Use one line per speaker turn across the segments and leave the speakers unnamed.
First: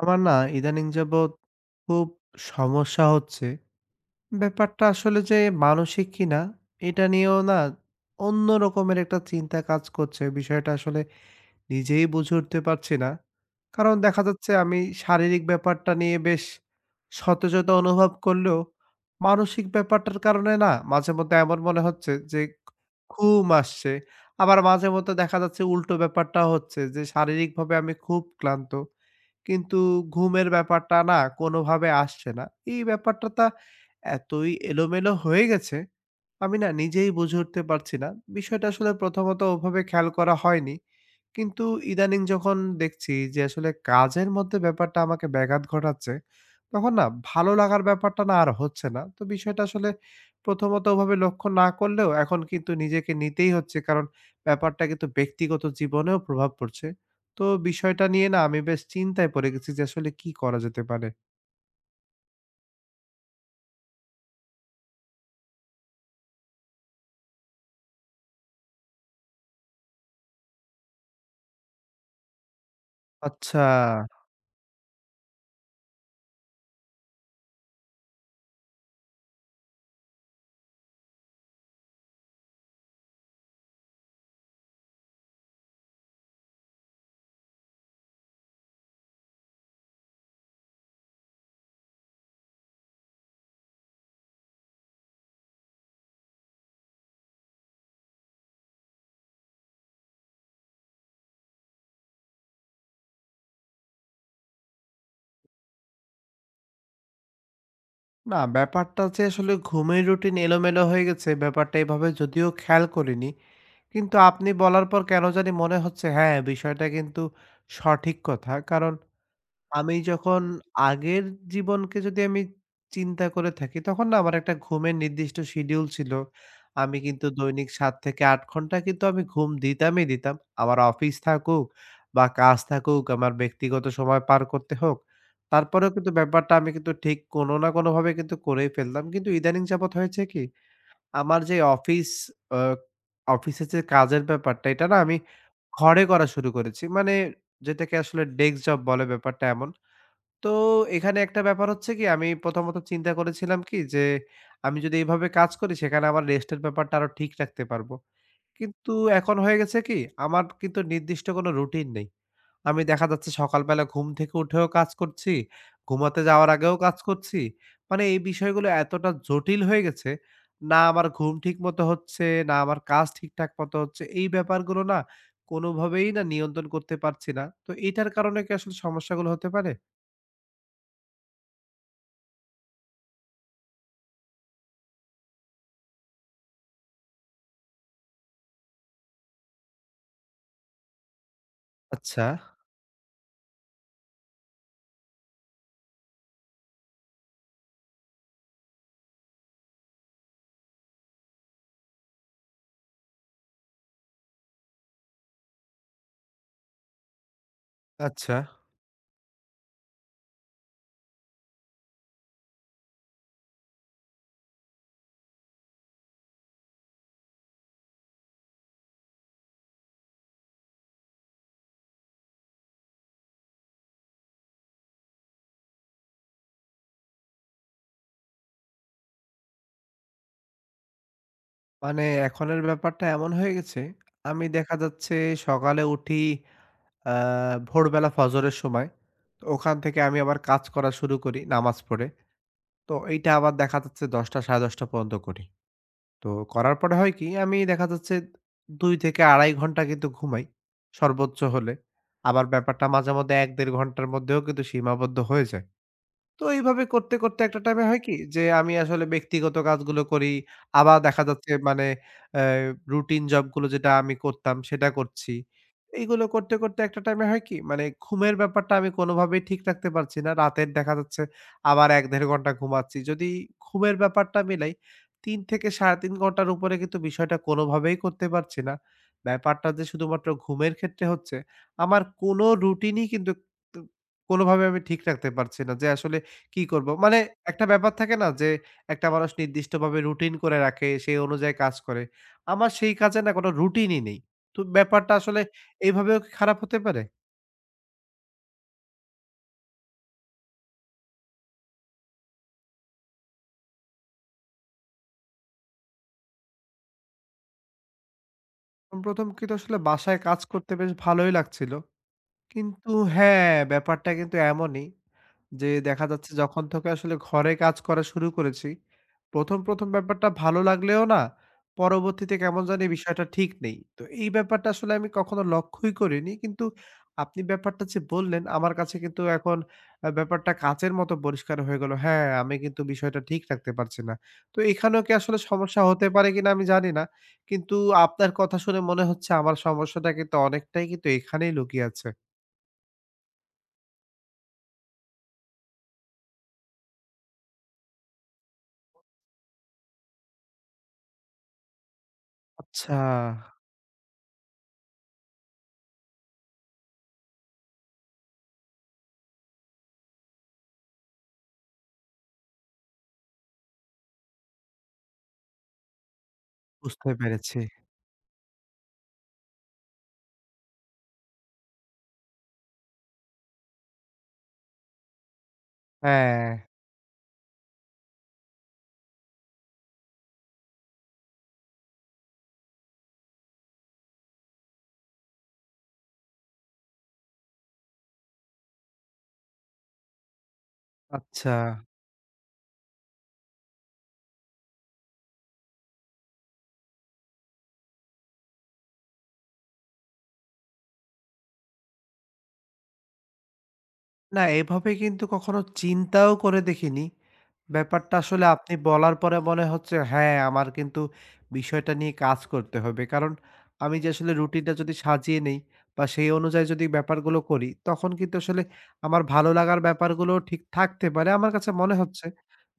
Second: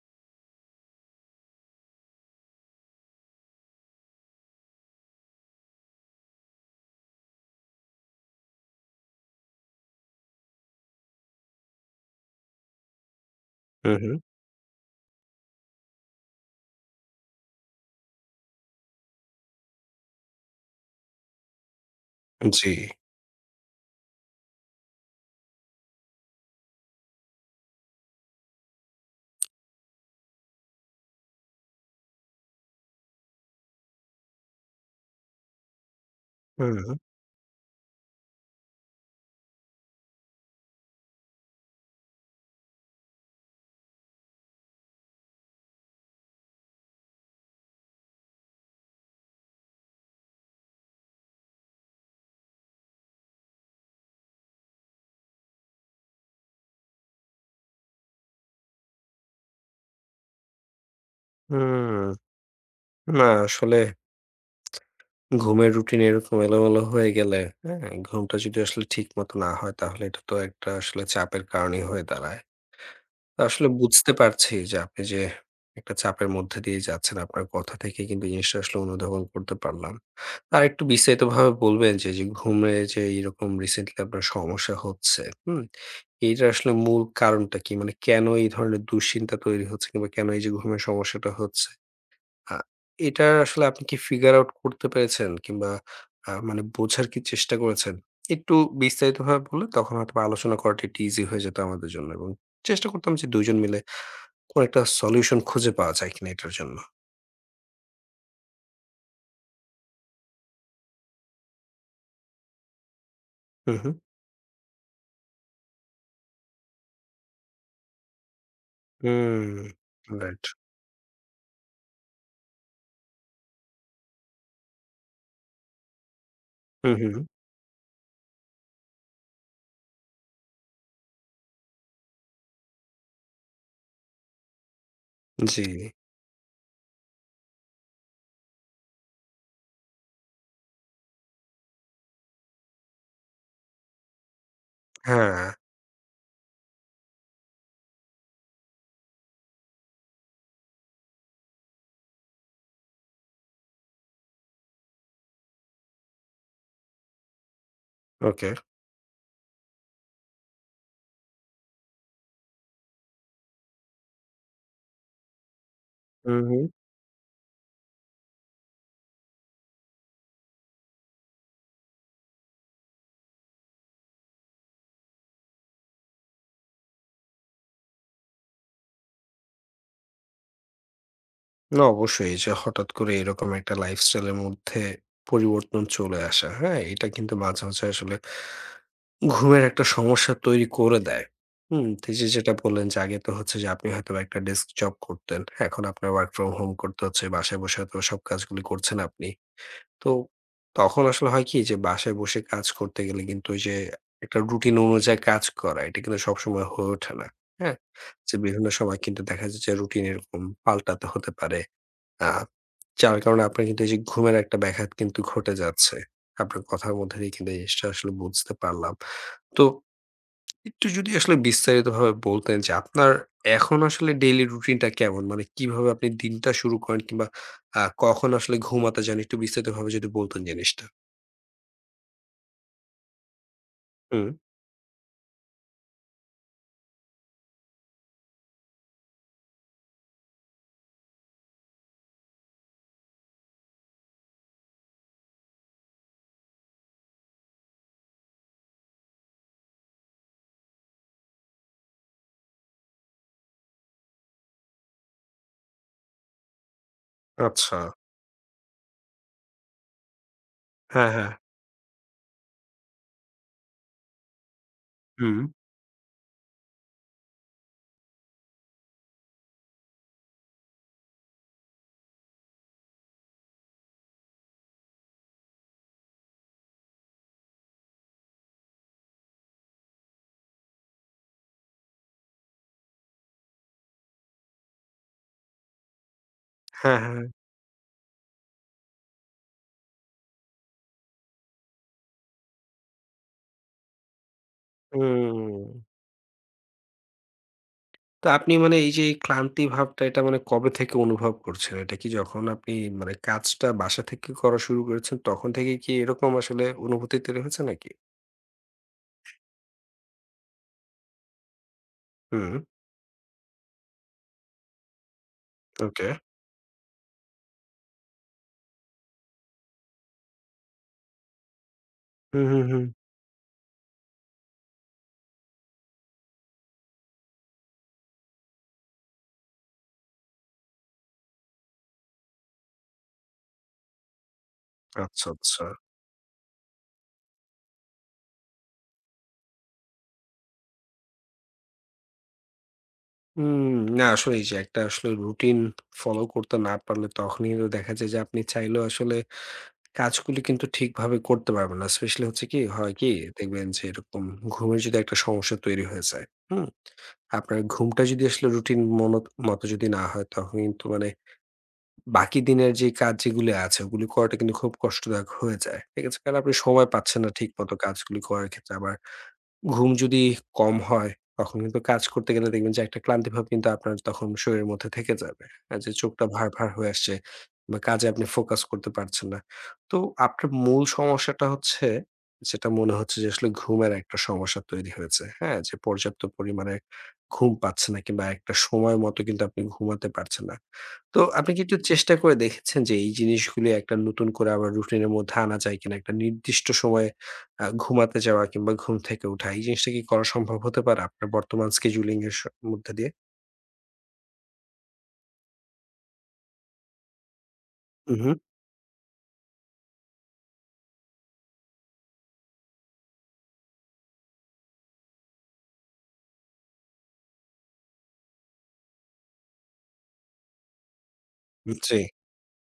আমার না ইদানিং যাবৎ খুব সমস্যা হচ্ছে। ব্যাপারটা আসলে যে মানসিক কিনা এটা নিয়েও না অন্য রকমের একটা চিন্তা কাজ করছে। বিষয়টা আসলে নিজেই বুঝে উঠতে পারছি না। কারণ
হুম, হুম।
দেখা যাচ্ছে আমি শারীরিক ব্যাপারটা নিয়ে বেশ সতেজতা অনুভব করলেও মানসিক ব্যাপারটার কারণে না মাঝেমধ্যে এমন মনে হচ্ছে যে
জি।
ঘুম আসছে। আবার মাঝেমধ্যে দেখা যাচ্ছে উল্টো ব্যাপারটা হচ্ছে যে শারীরিকভাবে আমি খুব ক্লান্ত। কিন্তু ঘুমের ব্যাপারটা না কোনোভাবে আসছে না। এই ব্যাপারটা তা এতই এলোমেলো হয়ে গেছে, আমি না
হুম, হুম।
নিজেই বুঝে উঠতে পারছি না। বিষয়টা আসলে প্রথমত ওভাবে খেয়াল করা হয়নি। কিন্তু ইদানিং যখন দেখছি যে আসলে কাজের মধ্যে ব্যাপারটা আমাকে ব্যাঘাত ঘটাচ্ছে, তখন না ভালো লাগার ব্যাপারটা না আর হচ্ছে না। তো বিষয়টা আসলে প্রথমত ওভাবে লক্ষ্য না করলেও এখন কিন্তু নিজেকে নিতেই হচ্ছে। কারণ ব্যাপারটা কিন্তু ব্যক্তিগত জীবনেও প্রভাব পড়ছে। তো বিষয়টা নিয়ে না আমি বেশ চিন্তায় পড়ে গেছি যে আসলে কি করা যেতে পারে।
না আসলে ঘুমের রুটিন এরকম এলোমেলো হয়ে গেলে, হ্যাঁ? ঘুমটা যদি আসলে ঠিক মতো না হয় তাহলে এটা তো একটা আসলে চাপের কারণই হয়ে দাঁড়ায়। তো
আচ্ছা।
আসলে বুঝতে পারছি যে আপনি যে একটা চাপের মধ্যে দিয়ে যাচ্ছেন আপনার কথা থেকে কিন্তু জিনিসটা আসলে অনুধাবন করতে পারলাম। আরেকটু বিস্তারিতভাবে বলবেন যে, যে ঘুমে যে এরকম রিসেন্টলি আপনার সমস্যা হচ্ছে, হুম? এইটা আসলে মূল কারণটা কি? মানে কেন এই ধরনের দুশ্চিন্তা তৈরি হচ্ছে কিংবা কেন এই যে ঘুমের সমস্যাটা হচ্ছে? আ এটা আসলে আপনি কি ফিগার আউট করতে পেরেছেন? কিংবা মানে বোঝার কি চেষ্টা করেছেন? একটু বিস্তারিতভাবে বললে তখন হয়তোবা আলোচনা করাটা একটু ইজি হয়ে যেত আমাদের জন্য এবং চেষ্টা করতাম যে ২ জন মিলে কোন একটা সলিউশন খুঁজে পাওয়া যায় কিনা এটার জন্য।
না ব্যাপারটা যে আসলে ঘুমের রুটিন এলোমেলো হয়ে গেছে ব্যাপারটা এভাবে যদিও খেয়াল করিনি।
হুম, হুম।
কিন্তু আপনি বলার পর কেন জানি মনে হচ্ছে হ্যাঁ, বিষয়টা কিন্তু সঠিক কথা। কারণ
হুম,
আমি যখন
রাইট।
আগের জীবনকে যদি আমি চিন্তা করে থাকি, তখন না আমার একটা ঘুমের নির্দিষ্ট শিডিউল ছিল।
হুম,
আমি
হুম।
কিন্তু দৈনিক ৭ থেকে ৮ ঘন্টা কিন্তু আমি ঘুম দিতামই দিতাম। আমার অফিস থাকুক বা কাজ থাকুক, আমার ব্যক্তিগত সময় পার করতে হোক,
জি।
তারপরেও কিন্তু ব্যাপারটা আমি কিন্তু ঠিক কোনো না কোনোভাবে কিন্তু করেই ফেলতাম। কিন্তু ইদানিং যাবৎ হয়েছে কি? আমার যে অফিস আ অফিসের যে কাজের ব্যাপারটা, এটা না আমি
হ্যাঁ,
ঘরে করা শুরু করেছি। মানে যেটাকে আসলে ডেস্ক জব বলে ব্যাপারটা এমন। তো এখানে একটা ব্যাপার হচ্ছে কি আমি প্রথমত চিন্তা করেছিলাম কি যে আমি যদি এইভাবে কাজ করি সেখানে আমার রেস্টের ব্যাপারটা আরো ঠিক রাখতে পারবো।
ওকে।
কিন্তু এখন হয়ে গেছে কি আমার কিন্তু নির্দিষ্ট কোনো রুটিন নেই। আমি দেখা যাচ্ছে সকালবেলা ঘুম থেকে উঠেও কাজ করছি, ঘুমাতে
হুম,
যাওয়ার
হুম।
আগেও কাজ করছি। মানে এই বিষয়গুলো এতটা জটিল হয়ে গেছে, না আমার ঘুম ঠিক মতো হচ্ছে, না আমার কাজ ঠিকঠাক মতো হচ্ছে। এই ব্যাপারগুলো না কোনোভাবেই না নিয়ন্ত্রণ করতে পারছি না। তো এটার কারণে কি আসলে সমস্যাগুলো হতে পারে?
না অবশ্যই এই যে হঠাৎ করে এরকম একটা লাইফস্টাইলের মধ্যে পরিবর্তন চলে আসা, হ্যাঁ? এটা কিন্তু মাঝে, মাঝে আসলে ঘুমের একটা সমস্যা তৈরি করে দেয়। হুম? তো এই
আচ্ছা।
যে যেটা বললেন যে আগে তো হচ্ছে যে আপনি হয়তোবা একটা ডেস্ক জব করতেন। এখন আপনার ওয়ার্ক ফ্রম হোম করতে হচ্ছে। বাসায় বসে হয়তোবা সব কাজগুলি করছেন আপনি। তো তখন আসলে হয় কি যে বাসায় বসে কাজ করতে গেলে কিন্তু ওই যে একটা রুটিন অনুযায়ী কাজ করা এটা কিন্তু সবসময় হয়ে ওঠে না। হ্যাঁ? যে
আচ্ছা।
বিভিন্ন সময় কিন্তু দেখা যায় যে রুটিন এরকম পাল্টাতে হতে পারে। আ যার কারণে আপনার কিন্তু এই যে ঘুমের একটা ব্যাঘাত কিন্তু ঘটে যাচ্ছে। আপনার কথার মধ্যে দিয়ে কিন্তু এই জিনিসটা আসলে বুঝতে পারলাম। তো একটু যদি আসলে বিস্তারিতভাবে বলতেন যে আপনার এখন আসলে ডেইলি রুটিনটা কেমন? মানে কিভাবে আপনি দিনটা শুরু করেন কিংবা কখন আসলে ঘুমাতে যান? একটু বিস্তারিতভাবে যদি বলতেন জিনিসটা।
মানে এখনের ব্যাপারটা এমন হয়ে গেছে,
হুম,
আমি দেখা যাচ্ছে সকালে উঠি আ ভোরবেলা ফজরের সময়। তো ওখান থেকে আমি আবার কাজ করা শুরু করি নামাজ পড়ে। তো এইটা আবার দেখা যাচ্ছে ১০টা ১০:৩০ পর্যন্ত করি। তো করার পরে হয় কি আমি দেখা যাচ্ছে ২ থেকে ২.৫ ঘন্টা কিন্তু ঘুমাই সর্বোচ্চ হলে। আবার ব্যাপারটা মাঝে মধ্যে ১-১.৫ ঘন্টার মধ্যেও কিন্তু সীমাবদ্ধ হয়ে যায়। তো এইভাবে করতে একটা
আচ্ছা।
টাইমে হয় কি? যে আমি আসলে ব্যক্তিগত কাজগুলো করি। আবার
হ্যাঁ,
দেখা
হ্যাঁ।
যাচ্ছে মানে অ্যা রুটিন জবগুলো যেটা আমি করতাম সেটা করছি।
হুম।
এইগুলো করতে একটা টাইমে হয় কি? মানে ঘুমের ব্যাপারটা আমি কোনোভাবেই ঠিক রাখতে পারছি না। রাতের দেখা যাচ্ছে আবার ১-১.৫ ঘন্টা ঘুমাচ্ছি। যদি ঘুমের ব্যাপারটা মিলাই ৩ থেকে ৩.৫ ঘন্টার উপরে কিন্তু বিষয়টা কোনোভাবেই করতে পারছি না। ব্যাপারটা যে শুধুমাত্র ঘুমের ক্ষেত্রে হচ্ছে, আমার কোনো রুটিনই কিন্তু তু কোনোভাবে আমি ঠিক রাখতে পারছি না। যে আসলে কি করব?
হ্যাঁ,
মানে
হ্যাঁ।
একটা ব্যাপার থাকে না যে একটা মানুষ নির্দিষ্টভাবে রুটিন করে রাখে, সেই অনুযায়ী কাজ করে। আমার সেই কাজে না কোনো রুটিনই নেই। তো ব্যাপারটা আসলে
হুম।
এইভাবেও কি খারাপ হতে পারে?
তো আপনি মানে এই যে এই ক্লান্তি ভাবটা এটা মানে কবে থেকে অনুভব করছেন? এটা কি যখন আপনি মানে কাজটা বাসা থেকে করা শুরু করেছেন তখন থেকে কি এরকম আসলে অনুভূতি তৈরি হয়েছে নাকি?
১ম কিন্তু আসলে বাসায় কাজ করতে বেশ ভালোই লাগছিল।
হুম,
কিন্তু হ্যাঁ, ব্যাপারটা কিন্তু এমনই। যে দেখা
ওকে।
যাচ্ছে যখন থেকে আসলে ঘরে কাজ করা শুরু করেছি, ১ম ব্যাপারটা ভালো লাগলেও না, পরবর্তীতে
হুম, হুম,
কেমন
হুম।
জানি বিষয়টা ঠিক নেই। তো এই ব্যাপারটা আসলে আমি কখনো লক্ষ্যই করিনি। কিন্তু আপনি ব্যাপারটা যে বললেন, আমার কাছে কিন্তু এখন ব্যাপারটা কাচের মতো পরিষ্কার হয়ে গেল। হ্যাঁ, আমি কিন্তু বিষয়টা ঠিক রাখতে পারছি না। তো এখানেও কি
আচ্ছা,
আসলে
আচ্ছা।
সমস্যা হতে পারে কিনা আমি জানি না। কিন্তু আপনার কথা শুনে মনে হচ্ছে আমার সমস্যাটা কিন্তু অনেকটাই কিন্তু এখানেই লুকিয়ে আছে।
হুম, না আসলে এই যে একটা আসলে রুটিন ফলো করতে না পারলে তখনই দেখা যায় যে আপনি চাইলেও আসলে কাজগুলি কিন্তু ঠিকভাবে করতে পারবে না। স্পেশালি হচ্ছে কি, হয়
আচ্ছা,
কি দেখবেন যে এরকম ঘুমের যদি একটা সমস্যা তৈরি হয়ে যায়, হুম? আপনার ঘুমটা যদি আসলে রুটিন মতো যদি না হয় তখন কিন্তু মানে বাকি দিনের যে কাজ যেগুলি আছে ওগুলি করাটা কিন্তু খুব কষ্টদায়ক হয়ে যায়। ঠিক আছে? কারণ আপনি সময়
বুঝতে
পাচ্ছেন না
পেরেছি।
ঠিকমতো কাজগুলি করার ক্ষেত্রে আবার ঘুম যদি কম হয়, তখন কিন্তু কাজ করতে গেলে দেখবেন যে একটা ক্লান্তি ভাব কিন্তু আপনার তখন শরীরের মধ্যে থেকে যাবে। আর যে চোখটা
হ্যাঁ।
ভার, ভার হয়ে আসছে বা কাজে আপনি ফোকাস করতে পারছেন না। তো আপনার মূল সমস্যাটা হচ্ছে যেটা মনে হচ্ছে যে আসলে ঘুমের একটা সমস্যা তৈরি হয়েছে। হ্যাঁ? যে পর্যাপ্ত পরিমাণে ঘুম পাচ্ছে না কিংবা একটা সময় মতো কিন্তু আপনি ঘুমাতে পারছেন না। তো আপনি
আচ্ছা।
কি একটু চেষ্টা করে দেখেছেন যে এই জিনিসগুলি একটা নতুন করে আবার রুটিনের মধ্যে আনা যায় কিনা? একটা নির্দিষ্ট সময়ে ঘুমাতে যাওয়া কিংবা ঘুম থেকে উঠা এই জিনিসটা কি করা সম্ভব হতে পারে আপনার বর্তমান scheduling এর মধ্যে দিয়ে?
না এভাবে কিন্তু কখনো চিন্তাও করে দেখিনি।
হু,
ব্যাপারটা
হু।
আসলে আপনি বলার পরে মনে হচ্ছে হ্যাঁ, আমার কিন্তু বিষয়টা নিয়ে কাজ করতে হবে। কারণ আমি যে আসলে রুটিনটা যদি সাজিয়ে নেই বা সেই অনুযায়ী যদি ব্যাপারগুলো করি, তখন কিন্তু আসলে আমার ভালো লাগার ব্যাপারগুলো ঠিক থাকতে পারে। আমার কাছে মনে
জি।
হচ্ছে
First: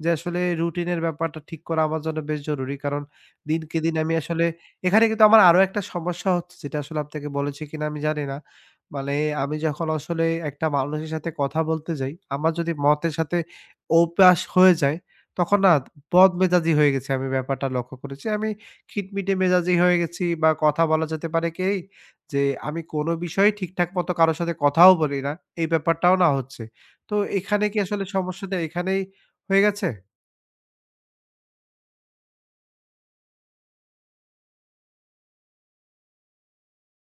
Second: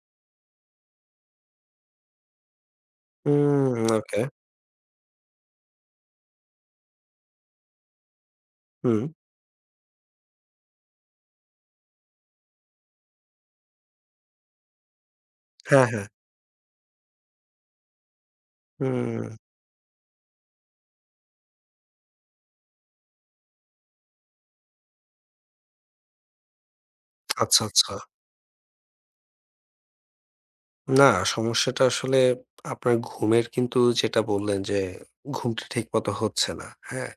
যে আসলে রুটিনের ব্যাপারটা ঠিক করা আমার জন্য বেশ জরুরি। কারণ
হুম,
দিনকে দিন আমি
ওকে।
আসলে এখানে কিন্তু আমার আরো একটা সমস্যা হচ্ছে যেটা আসলে আপনাকে বলেছি কিনা আমি জানি না।
হুম।
মানে আমি যখন আসলে একটা মানুষের সাথে কথা বলতে যাই, আমার যদি মতের সাথে অভ্যাস হয়ে যায়, তখন না
হ্যাঁ, হ্যাঁ।
বদমেজাজি হয়ে গেছি আমি ব্যাপারটা লক্ষ্য করেছি। আমি
হুম।
খিটমিটে মেজাজি হয়ে গেছি বা কথা বলা যেতে পারে কি যে আমি কোনো বিষয়ে ঠিকঠাক মতো কারো সাথে কথাও বলি না। এই ব্যাপারটাও না হচ্ছে। তো
আচ্ছা,
এখানে কি
আচ্ছা।
আসলে সমস্যাটা এখানেই হয়ে গেছে?
না সমস্যাটা আসলে আপনার ঘুমের কিন্তু যেটা বললেন যে ঘুমটা ঠিক মতো হচ্ছে না। হ্যাঁ?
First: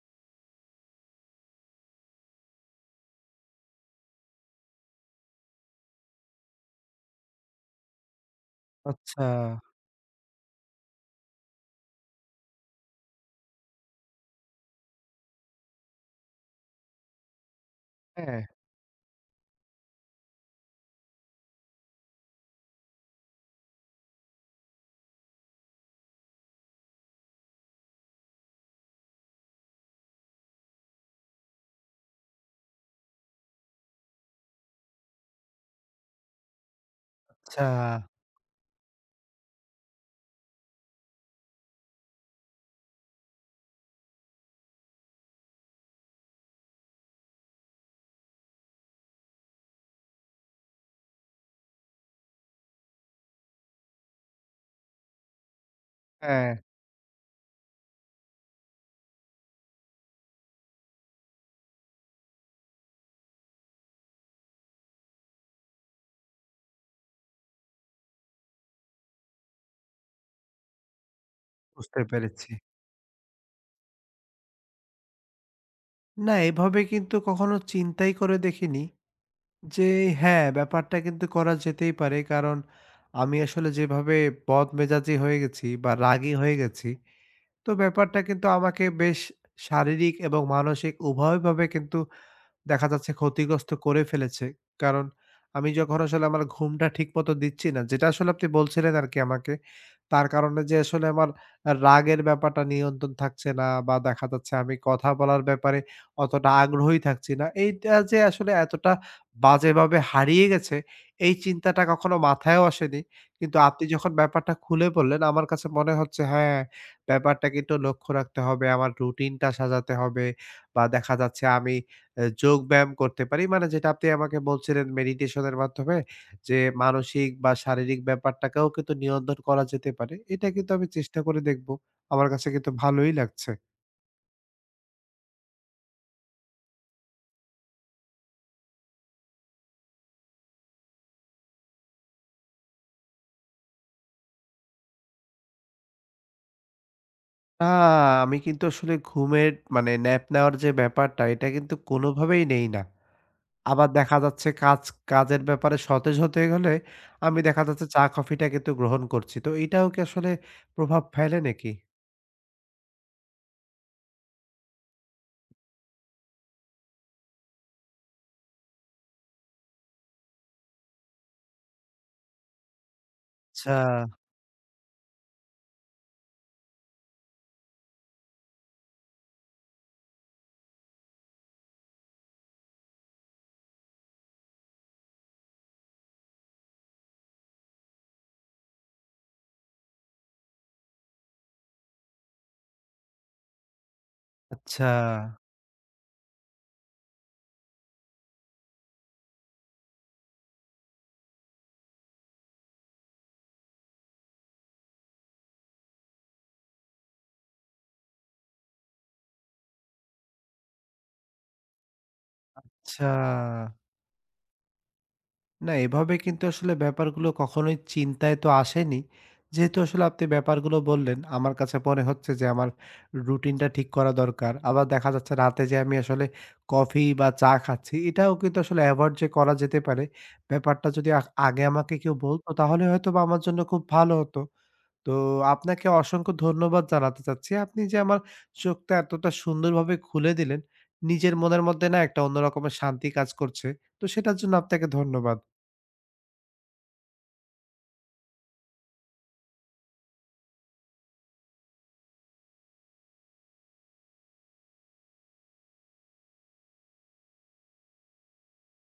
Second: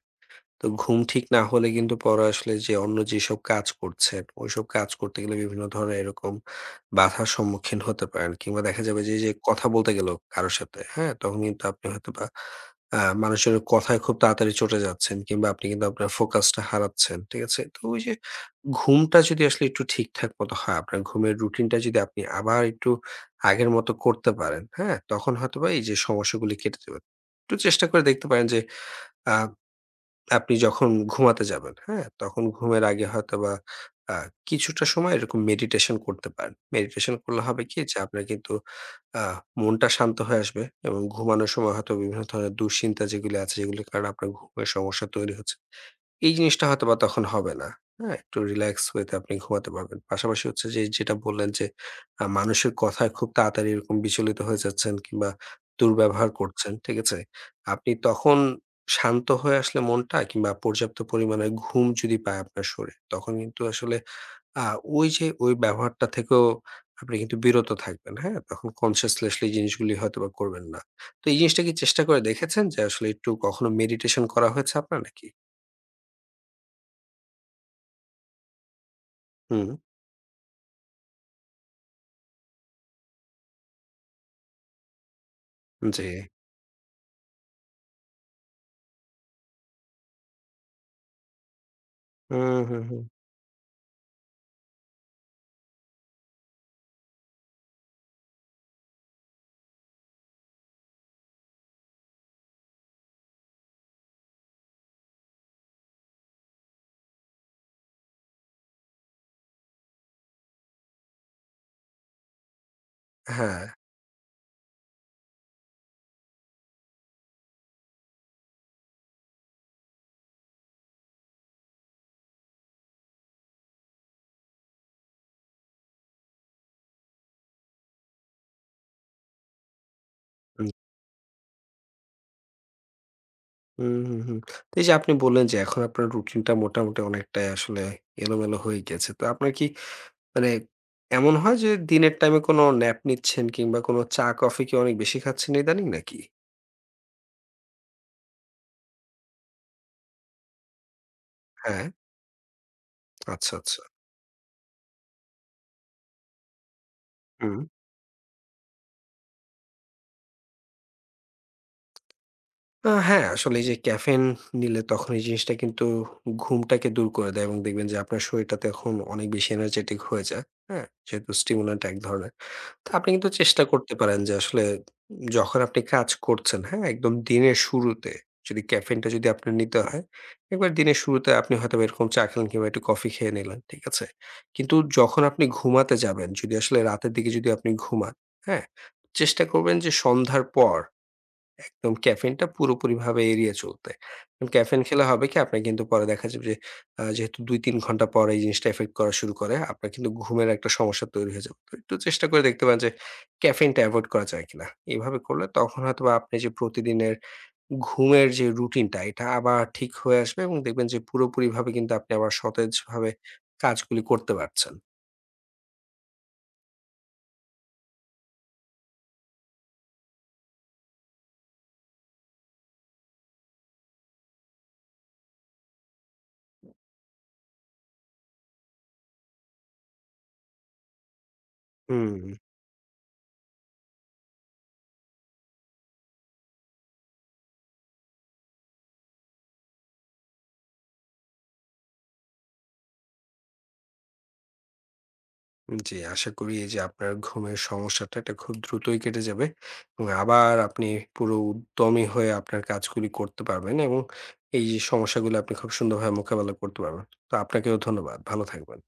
তো ঘুম ঠিক না হলে কিন্তু পরে আসলে যে অন্য যেসব কাজ করছেন, ওইসব কাজ করতে গেলে বিভিন্ন ধরনের এরকম বাধার সম্মুখীন হতে পারেন। কিংবা দেখা যাবে যে,
আচ্ছা।
যে কথা বলতে গেল কারো সাথে, হ্যাঁ? তখন কিন্তু আপনি হয়তোবা মানুষের কথায় খুব তাড়াতাড়ি চটে যাচ্ছেন কিংবা আপনি কিন্তু আপনার ফোকাসটা হারাচ্ছেন। ঠিক আছে? তো ওই যে
হ্যাঁ।
ঘুমটা যদি আসলে একটু ঠিকঠাক মতো হয়, আপনার ঘুমের রুটিনটা যদি আপনি আবার একটু আগের মতো করতে পারেন, হ্যাঁ? তখন হয়তোবা এই যে সমস্যাগুলি কেটে যাবে। একটু চেষ্টা করে দেখতে পারেন যে আ আপনি যখন ঘুমাতে যাবেন, হ্যাঁ? তখন ঘুমের আগে হয়তোবা আ কিছুটা সময় এরকম মেডিটেশন করতে পারেন। মেডিটেশন করলে হবে
আচ্ছা।
কি যে আপনার কিন্তু আ মনটা শান্ত হয়ে আসবে এবং ঘুমানোর সময় হয়তো বিভিন্ন ধরনের দুশ্চিন্তা যেগুলো আছে যেগুলোর কারণে আপনার ঘুমের সমস্যা তৈরি হচ্ছে। এই জিনিসটা হয়তোবা তখন হবে না। হ্যাঁ? একটু রিল্যাক্স ওয়ে তে আপনি ঘুমাতে পারবেন। পাশাপাশি হচ্ছে যে যেটা বললেন যে মানুষের কথায় খুব তাড়াতাড়ি এরকম বিচলিত হয়ে যাচ্ছেন কিংবা দুর্ব্যবহার
হ্যাঁ,
করছেন। ঠিক আছে? আপনি তখন শান্ত হয়ে আসলে মনটা কিংবা পর্যাপ্ত পরিমাণে ঘুম যদি পায় আপনার শরীর, তখন কিন্তু আসলে আ ওই যে ওই ব্যবহারটা থেকেও আপনি কিন্তু বিরত থাকবেন, হ্যাঁ? তখন কনসিয়াসলি এই জিনিসগুলি হয়তোবা করবেন না। তো এই জিনিসটা কি
বুঝতে
চেষ্টা করে
পেরেছি।
দেখেছেন যে আসলে একটু কখনো মেডিটেশন করা হয়েছে আপনার নাকি?
না এভাবে কিন্তু কখনো চিন্তাই করে দেখিনি।
হুম,
যে হ্যাঁ, ব্যাপারটা কিন্তু করা যেতেই পারে। কারণ আমি আসলে যেভাবে বদমেজাজি হয়ে গেছি বা
জি।
রাগী হয়ে গেছি, তো ব্যাপারটা কিন্তু আমাকে বেশ শারীরিক এবং মানসিক উভয়ভাবে কিন্তু
হুম, হুম,
দেখা
হুম।
যাচ্ছে ক্ষতিগ্রস্ত করে ফেলেছে। কারণ আমি যখন আসলে আমার ঘুমটা ঠিকমতো দিচ্ছি না, যেটা আসলে আপনি বলছিলেন আরকি আমাকে। তার কারণে যে আসলে আমার রাগের ব্যাপারটা নিয়ন্ত্রণ থাকছে না বা দেখা যাচ্ছে আমি কথা বলার ব্যাপারে অতটা আগ্রহী থাকছি না। এইটা যে আসলে এতটা বাজেভাবে হারিয়ে গেছে, এই চিন্তাটা কখনো মাথায়ও আসেনি। কিন্তু
হ্যাঁ।
আপনি যখন ব্যাপারটা খুলে বললেন, আমার কাছে মনে হচ্ছে হ্যাঁ, ব্যাপারটা কিন্তু লক্ষ্য রাখতে হবে। আমার রুটিনটা সাজাতে হবে বা দেখা যাচ্ছে আমি এ যোগব্যায়াম করতে পারি। মানে যেটা আপনি আমাকে বলছিলেন মেডিটেশন এর মাধ্যমে যে মানসিক বা শারীরিক ব্যাপারটাকেও কিন্তু নিয়ন্ত্রণ করা যেতে পারে। এটা
হুম,
কিন্তু আমি চেষ্টা করে দেখব। আমার কাছে কিন্তু ভালোই লাগছে।
হুম, হুম, হুম। তো এই যে আপনি বললেন যে এখন আপনার রুটিনটা মোটামুটি অনেকটাই আসলে এলোমেলো হয়ে গেছে। তো আপনার কি মানে এমন হয় যে দিনের টাইমে কোনো ন্যাপ নিচ্ছেন কিংবা কোনো চা-কফি কি অনেক বেশি খাচ্ছেন ইদানিং নাকি?
আ আমি কিন্তু আসলে ঘুমের মানে ন্যাপ নেওয়ার যে ব্যাপারটা এটা কিন্তু
হ্যাঁ,
কোনোভাবেই নেই না।
আচ্ছা, আচ্ছা।
আবার দেখা যাচ্ছে কাজের ব্যাপারে সতেজ হতে গেলে আমি
হুম।
দেখা যাচ্ছে চা কফিটা কিন্তু গ্রহণ করছি। তো এটাও কি আসলে প্রভাব ফেলে নাকি?
হ্যাঁ, আসলে এই যে ক্যাফেইন নিলে তখন এই জিনিসটা কিন্তু ঘুমটাকে দূর করে দেয় এবং দেখবেন যে আপনার শরীরটা তখন অনেক বেশি এনার্জেটিক হয়ে যায়। হ্যাঁ? যেহেতু স্টিমুল্যান্ট এক ধরনের। তো আপনি কিন্তু চেষ্টা
আচ্ছা,
করতে পারেন যে আসলে যখন আপনি কাজ করছেন, হ্যাঁ? একদম দিনের শুরুতে যদি ক্যাফেইনটা যদি আপনার নিতে হয়, একবার দিনের শুরুতে আপনি হয়তোবা এরকম চা খেলেন কিংবা একটু কফি খেয়ে নিলেন। ঠিক আছে? কিন্তু যখন আপনি ঘুমাতে যাবেন, যদি আসলে রাতের দিকে যদি আপনি ঘুমান, হ্যাঁ? চেষ্টা করবেন যে সন্ধ্যার পর একদম ক্যাফেইনটা পুরোপুরিভাবে এড়িয়ে চলতে। ক্যাফেইন
আচ্ছা,
খেলে হবে কি আপনার কিন্তু পরে দেখা যাবে যে যেহেতু ২-৩ ঘন্টা পর এই জিনিসটা এফেক্ট করা শুরু করে, আপনার কিন্তু ঘুমের একটা সমস্যা তৈরি হয়ে যাবে। তো একটু চেষ্টা করে দেখতে পারেন যে ক্যাফেইনটা এভয়েড করা যায় কিনা। এভাবে করলে তখন হয়তোবা আপনি যে প্রতিদিনের ঘুমের যে রুটিনটা এটা আবার ঠিক হয়ে আসবে এবং দেখবেন যে পুরোপুরিভাবে কিন্তু আপনি আবার
আচ্ছা।
সতেজভাবে কাজগুলি করতে পারছেন।
না, এভাবে কিন্তু আসলে ব্যাপারগুলো কখনোই চিন্তায় তো আসেনি। যেহেতু আসলে আপনি ব্যাপারগুলো বললেন, আমার কাছে মনে হচ্ছে যে আমার রুটিনটা ঠিক করা দরকার। আবার দেখা যাচ্ছে রাতে যে আমি আসলে কফি বা চা খাচ্ছি, এটাও কিন্তু আসলে এভয়েড যে করা যেতে পারে, ব্যাপারটা যদি আগে আমাকে কেউ
হুম।
বলতো তাহলে হয়তোবা আমার জন্য খুব ভালো হতো। তো আপনাকে অসংখ্য ধন্যবাদ জানাতে চাচ্ছি। আপনি যে আমার চোখটা এতটা সুন্দরভাবে খুলে দিলেন, নিজের মনের মধ্যে না একটা অন্য রকমের শান্তি কাজ করছে। তো সেটার জন্য আপনাকে ধন্যবাদ।
জি, আশা করি এই যে আপনার ঘুমের সমস্যাটা এটা খুব দ্রুতই কেটে যাবে এবং আবার আপনি পুরো উদ্যমী হয়ে আপনার কাজগুলি করতে পারবেন এবং এই যে সমস্যাগুলো আপনি খুব সুন্দরভাবে মোকাবেলা করতে পারবেন। তো আপনাকেও ধন্যবাদ। ভালো থাকবেন।